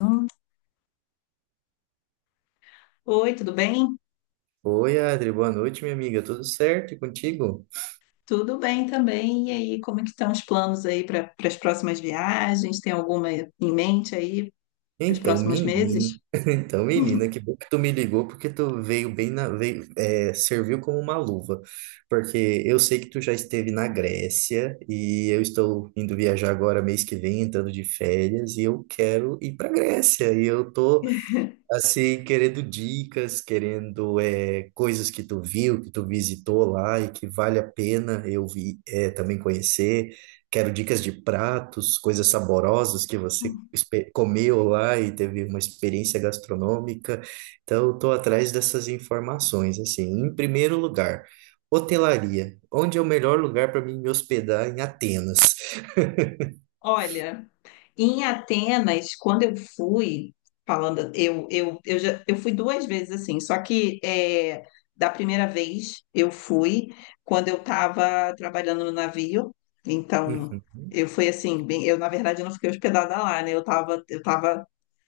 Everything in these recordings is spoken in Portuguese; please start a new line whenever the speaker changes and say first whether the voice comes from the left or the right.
left: Hum, Oi, tudo bem?
right: Oi, Adri, boa noite, minha amiga. Tudo certo e contigo?
left: Tudo bem também. E aí, como é que estão os planos aí para as próximas viagens? Tem alguma em mente aí para os
right: Então,
left: próximos
right: menino,
left: meses?
right: então, menina, que bom que tu me ligou, porque tu veio bem na, veio, é, serviu como uma luva, porque eu sei que tu já esteve na Grécia e eu estou indo viajar agora mês que vem, entrando de férias, e eu quero ir para Grécia. E eu tô assim, querendo dicas, querendo coisas que tu viu, que tu visitou lá e que vale a pena eu também conhecer. Quero dicas de pratos, coisas saborosas que
left: Hum.
right: comeu lá e teve uma experiência gastronômica. Então, estou atrás dessas informações, assim. Em primeiro lugar, hotelaria. Onde é o melhor lugar para mim me hospedar em Atenas?
left: Olha, em Atenas, quando eu fui, falando, eu fui duas vezes assim, só que é, da primeira vez eu fui quando eu estava trabalhando no navio, então
right: Uhum.
left: eu fui assim, bem, eu na verdade eu não fiquei hospedada lá, né? Eu estava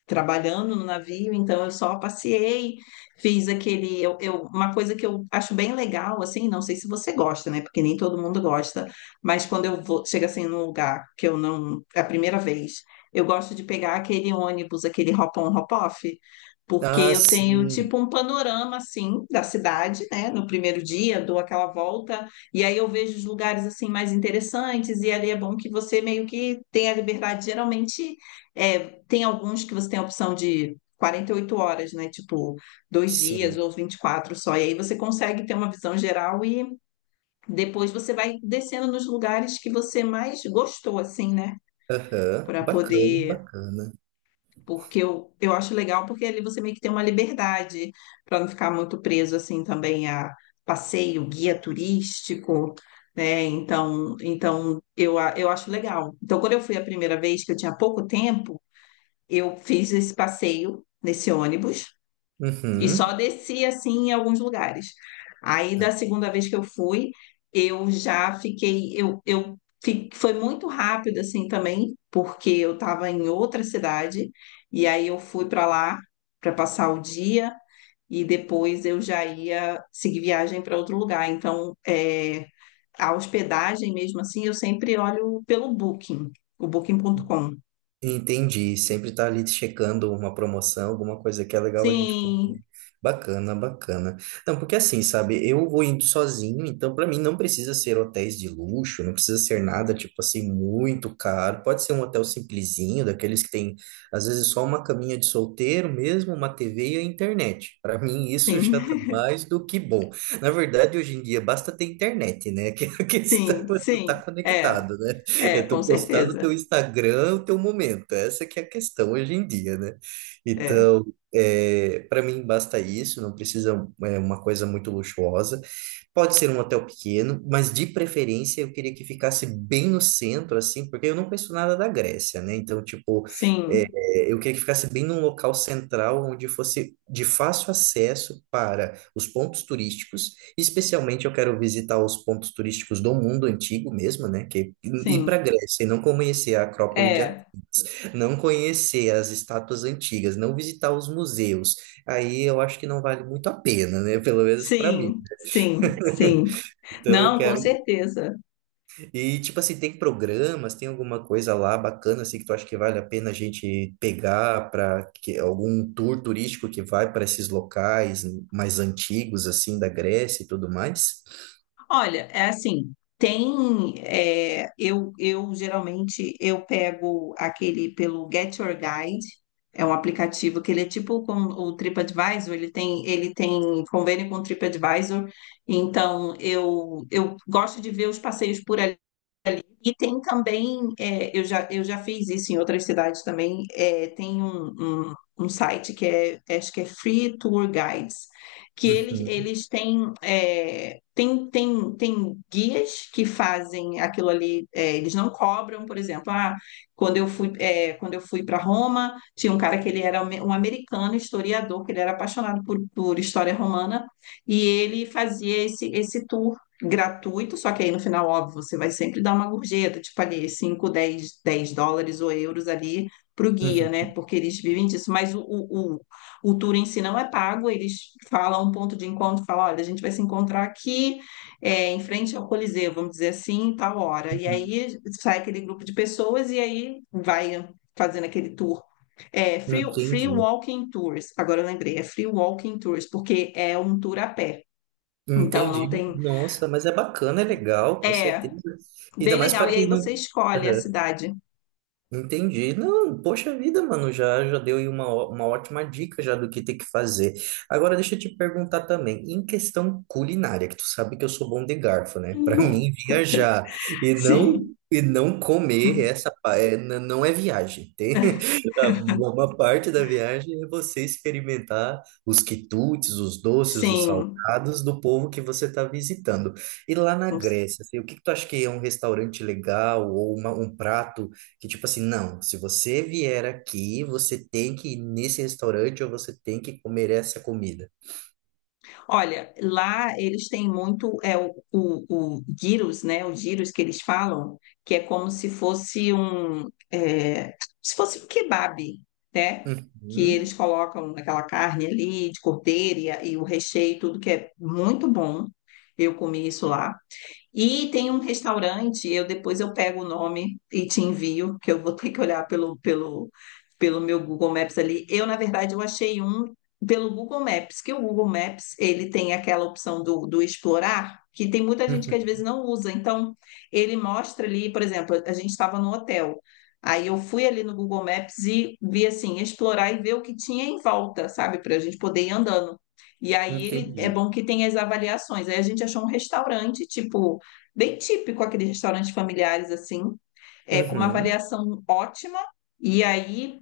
left: trabalhando no navio, então eu só passeei, fiz aquele, uma coisa que eu acho bem legal, assim, não sei se você gosta, né? Porque nem todo mundo gosta, mas quando eu vou, chega assim num lugar que eu não, é a primeira vez, eu gosto de pegar aquele ônibus, aquele hop-on, hop-off, porque
right: Ah,
left: eu tenho
right: sim,
left: tipo um panorama assim da cidade, né? No primeiro dia, dou aquela volta e aí eu vejo os lugares assim mais interessantes e ali é bom que você meio que tenha liberdade, geralmente é tem alguns que você tem a opção de 48 horas, né? Tipo, 2 dias
right: sim.
left: ou 24 só. E aí você consegue ter uma visão geral e depois você vai descendo nos lugares que você mais gostou, assim, né?
right: Aham,
left: Para
right: bacana,
left: poder.
right: bacana.
left: Porque eu acho legal, porque ali você meio que tem uma liberdade para não ficar muito preso, assim, também a passeio, guia turístico. Né? Então, eu acho legal. Então, quando eu fui a primeira vez, que eu tinha pouco tempo, eu fiz esse passeio nesse ônibus e só
right: Uhum.
left: desci assim em alguns lugares. Aí da segunda vez que eu fui, eu já fiquei, foi muito rápido assim também, porque eu estava em outra cidade e aí eu fui para lá para passar o dia e depois eu já ia seguir viagem para outro lugar. Então, é, a hospedagem mesmo assim, eu sempre olho pelo Booking, o Booking.com.
right: Entendi. Sempre tá ali checando uma promoção, alguma coisa que é legal a gente poder.
left: Sim,
right: Bacana, bacana. Não, porque assim, sabe, eu vou indo sozinho, então para mim não precisa ser hotéis de luxo, não precisa ser nada tipo assim muito caro. Pode ser um hotel simplesinho, daqueles que tem às vezes só uma caminha de solteiro mesmo, uma TV e a internet. Para mim isso
left: sim.
right: já tá mais do que bom. Na verdade, hoje em dia basta ter internet, né? Que é, a questão
left: Sim,
right: é tu tá
left: sim, é,
right: conectado, né? É tu
left: com
right: postar no
left: certeza,
right: teu Instagram o teu momento. Essa que é a questão hoje em dia, né?
left: é,
right: Então, para mim basta isso, não precisa uma coisa muito luxuosa. Pode ser um hotel pequeno, mas de preferência eu queria que ficasse bem no centro, assim, porque eu não conheço nada da Grécia, né? Então,
left: sim,
right: eu queria que ficasse bem num local central onde fosse de fácil acesso para os pontos turísticos. Especialmente eu quero visitar os pontos turísticos do mundo antigo mesmo, né? Que ir para
left: sim,
right: a Grécia e não conhecer a Acrópole de Atenas,
left: é,
right: não conhecer as estátuas antigas, não visitar os museus. Aí eu acho que não vale muito a pena, né? Pelo menos para mim.
left: sim, sim, sim,
right: Então eu
left: não, com
right: quero
left: certeza.
right: e, tipo assim, tem programas, tem alguma coisa lá bacana, assim, que tu acha que vale a pena a gente pegar para algum tour turístico que vai para esses locais mais antigos, assim, da Grécia e tudo mais?
left: Olha, é assim, tem, é, eu geralmente, eu pego aquele pelo Get Your Guide, é um aplicativo que ele é tipo com o TripAdvisor, ele tem convênio com o TripAdvisor, então eu gosto de ver os passeios por ali. E tem também, é, eu já fiz isso em outras cidades também, é, tem um, um site que é, acho que é Free Tour Guides, que eles,
right: Uhum,
left: eles têm, é, tem guias que fazem aquilo ali, é, eles não cobram, por exemplo, ah, quando eu fui, é, quando eu fui para Roma, tinha um cara que ele era um americano historiador, que ele era apaixonado por história romana, e ele fazia esse tour gratuito, só que aí no final, óbvio, você vai sempre dar uma gorjeta, tipo ali 5, 10, 10 dólares ou euros ali para o guia, né?
right: uhum,
left: Porque eles vivem disso, mas o tour em si não é pago, eles falam um ponto de encontro, falam, olha, a gente vai se encontrar aqui, é, em frente ao Coliseu, vamos dizer assim, tal hora. E
right: uhum.
left: aí sai aquele grupo de pessoas e aí vai fazendo aquele tour. É, free
right: Entendi.
left: Walking Tours, agora eu lembrei, é Free Walking Tours, porque é um tour a pé. Então não
right: Entendi.
left: tem.
right: Nossa, mas é bacana, é legal, com
left: É,
right: certeza. Ainda
left: bem
right: mais
left: legal.
right: para
left: E aí
right: quem
left: você
right: não.
left: escolhe a cidade.
right: Entendi. Não, poxa vida, mano, já já deu aí uma ótima dica já do que tem que fazer. Agora deixa eu te perguntar também, em questão culinária, que tu sabe que eu sou bom de garfo, né? Para
left: Uhum.
right: mim viajar e não
left: Sim,
right: e não comer essa pa- é, n- não é viagem. Tem uma parte da viagem é você experimentar os quitutes, os doces, os
left: sim.
right: salgados do povo que você está visitando. E lá na
left: Com-
right: Grécia, assim, o que que tu acha que é um restaurante legal ou um prato que tipo assim, não, se você vier aqui, você tem que ir nesse restaurante ou você tem que comer essa comida.
left: Olha, lá eles têm muito é o gyros, né? O gyros que eles falam, que é como se fosse se fosse um kebab, né? Que
right: Uhum,
left: eles colocam aquela carne ali de cordeiro e o recheio, tudo que é muito bom. Eu comi isso lá. E tem um restaurante, eu depois eu pego o nome e te envio, que eu vou ter que olhar pelo meu Google Maps ali. Eu, na verdade, eu achei um pelo Google Maps, que o Google Maps, ele tem aquela opção do explorar, que tem muita gente que às
right: uhum,
left: vezes não usa. Então, ele mostra ali, por exemplo, a gente estava no hotel. Aí eu fui ali no Google Maps e vi assim, explorar e ver o que tinha em volta, sabe? Para a gente poder ir andando. E aí ele é
right: entendi.
left: bom que tem as avaliações. Aí a gente achou um restaurante, tipo bem típico aqueles restaurantes familiares assim, é, com uma
right: Uhum,
left: avaliação ótima. E aí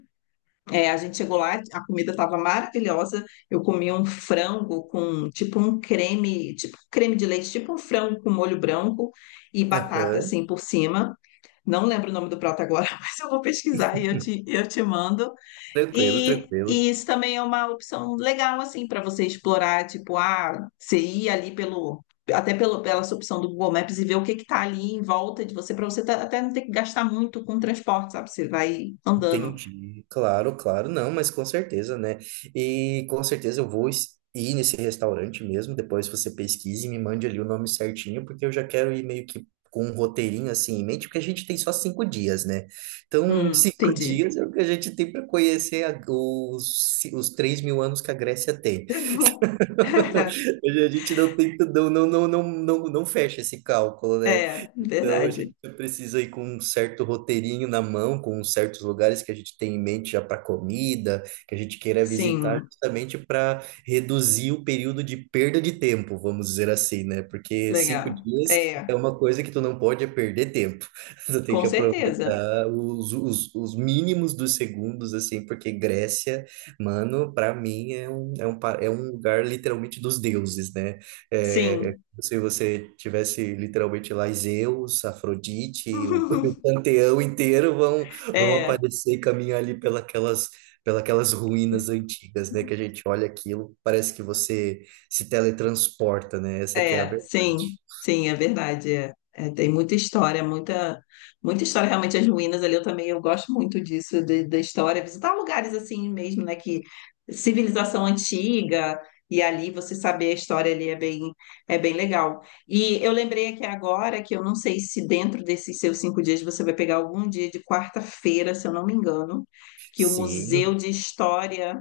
left: é, a gente chegou lá, a comida estava maravilhosa. Eu comi um frango com tipo um creme de leite, tipo um frango com molho branco e batata
right: aham,
left: assim por cima. Não lembro o nome do prato agora, mas eu vou pesquisar e eu te mando.
right: tranquilo, tranquilo.
left: E isso também é uma opção legal, assim, para você explorar, tipo, ah, você ir ali pela sua opção do Google Maps e ver o que que tá ali em volta de você, para você até não ter que gastar muito com transporte, sabe? Você vai andando.
right: Entendi, claro, claro, não, mas com certeza, né? E com certeza eu vou ir nesse restaurante mesmo. Depois você pesquise e me mande ali o nome certinho, porque eu já quero ir meio que com um roteirinho assim em mente, porque a gente tem só 5 dias, né? Então, em 5
left: Entendi.
right: dias é o que a gente tem para conhecer os 3 mil anos que a Grécia tem. Hoje a gente não tem, não, não, não, não, não, não fecha esse cálculo, né?
left: É,
right: Então a
left: verdade.
right: gente precisa ir com um certo roteirinho na mão, com certos lugares que a gente tem em mente já para comida, que a gente queira visitar
left: Sim,
right: justamente para reduzir o período de perda de tempo, vamos dizer assim, né? Porque cinco
left: legal.
right: dias
left: É,
right: é uma coisa que tu não pode é perder tempo. Tu tem
left: com
right: que
left: certeza.
right: aproveitar os mínimos dos segundos, assim, porque Grécia. Mano, pra mim é é um lugar literalmente dos deuses, né? É, é
left: Sim.
right: como se você tivesse literalmente lá Zeus, Afrodite, o, o panteão inteiro vão
left: É.
right: aparecer e caminhar ali pelas ruínas antigas, né? Que a gente olha aquilo, parece que você se teletransporta, né? Essa que é a
left: É, sim,
right: verdade.
left: sim, é verdade. É. É, tem muita história, muita, muita história. Realmente, as ruínas ali, eu também eu gosto muito disso, da história. Visitar lugares assim mesmo, né? Que civilização antiga, e ali você saber a história ali é é bem legal. E eu lembrei aqui agora que eu não sei se dentro desses seus 5 dias você vai pegar algum dia de quarta-feira, se eu não me engano, que o Museu
right: Sim,
left: de História.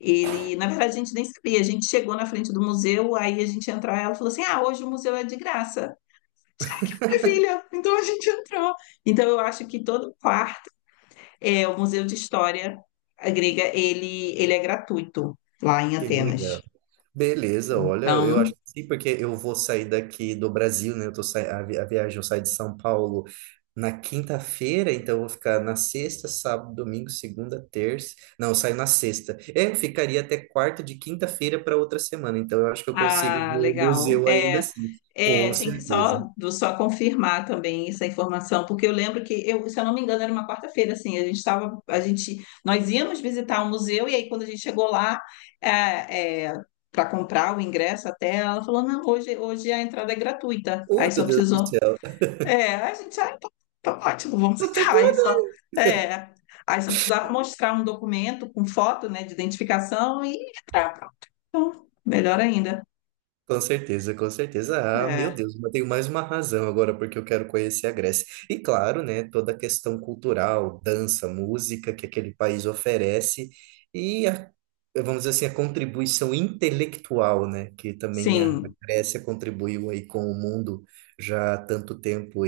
left: Ele, na verdade, a gente nem sabia. A gente chegou na frente do museu, aí a gente entrou, ela falou assim: Ah, hoje o museu é de graça. Ah, que maravilha! Então a gente entrou. Então eu acho que todo quarto é o Museu de História Grega, ele é gratuito lá em
right: que
left: Atenas.
right: legal. Beleza, olha, eu acho
left: Então,
right: que sim, porque eu vou sair daqui do Brasil, né? Eu tô sai... a viagem, eu saio de São Paulo na quinta-feira, então eu vou ficar na sexta, sábado, domingo, segunda, terça. Não, eu saio na sexta. É, eu ficaria até quarta, de quinta-feira para outra semana, então eu acho que eu consigo ver
left: ah,
right: o
left: legal.
right: museu ainda
left: É.
right: assim, com
left: É, tem que
right: certeza.
left: só, só confirmar também essa informação, porque eu lembro que eu, se eu não me engano, era uma quarta-feira, assim, a gente estava, a gente, nós íamos visitar o museu, e aí quando a gente chegou lá, para comprar o ingresso até, ela falou, não, hoje a entrada é gratuita,
right: Oh,
left: aí só
right: meu Deus do
left: precisou,
right: céu.
left: é, a gente, ah, tá tá ótimo, vamos
right: Eu tô
left: entrar, aí só, é, aí só precisava mostrar um documento com foto, né, de identificação e entrar, pronto. Então, melhor ainda,
right: com certeza, com certeza. Ah, meu
left: é,
right: Deus, mas tenho mais uma razão agora porque eu quero conhecer a Grécia. E claro, né, toda a questão cultural, dança, música que aquele país oferece e a, vamos dizer assim, a contribuição intelectual, né, que também a
left: sim,
right: Grécia contribuiu aí com o mundo já há tanto tempo,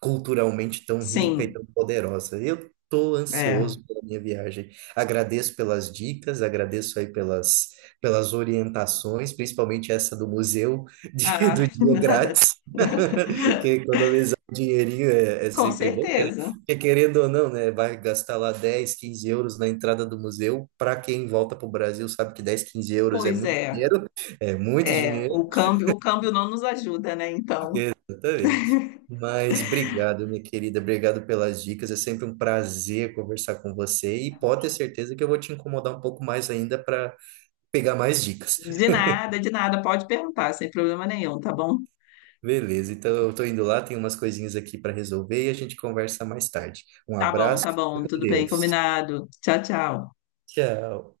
right: culturalmente tão rica e
left: sim.
right: tão poderosa. Eu estou
left: É.
right: ansioso pela minha viagem. Agradeço pelas dicas, agradeço aí pelas orientações, principalmente essa do museu do
left: Ah,
right: dia
left: nada.
right: grátis, que economizar um dinheirinho é
left: Com
right: sempre bom, quer-
left: certeza.
right: porque querendo ou não, né, vai gastar lá 10, 15 euros na entrada do museu. Para quem volta para o Brasil, sabe que 10, 15 euros é
left: Pois
right: muito
left: é.
right: dinheiro, é muito
left: É,
right: dinheiro.
left: o câmbio não nos ajuda, né? Então,
right: Exatamente. Mas obrigado, minha querida. Obrigado pelas dicas. É sempre um prazer conversar com você, e pode ter certeza que eu vou te incomodar um pouco mais ainda para pegar mais dicas.
left: de nada, pode perguntar, sem problema nenhum, tá bom?
right: Beleza, então eu tô indo lá, tem umas coisinhas aqui para resolver e a gente conversa mais tarde. Um
left: Tá bom,
right: abraço,
left: tá bom,
right: fica com
left: tudo bem,
right: Deus.
left: combinado. Tchau, tchau.
right: Tchau.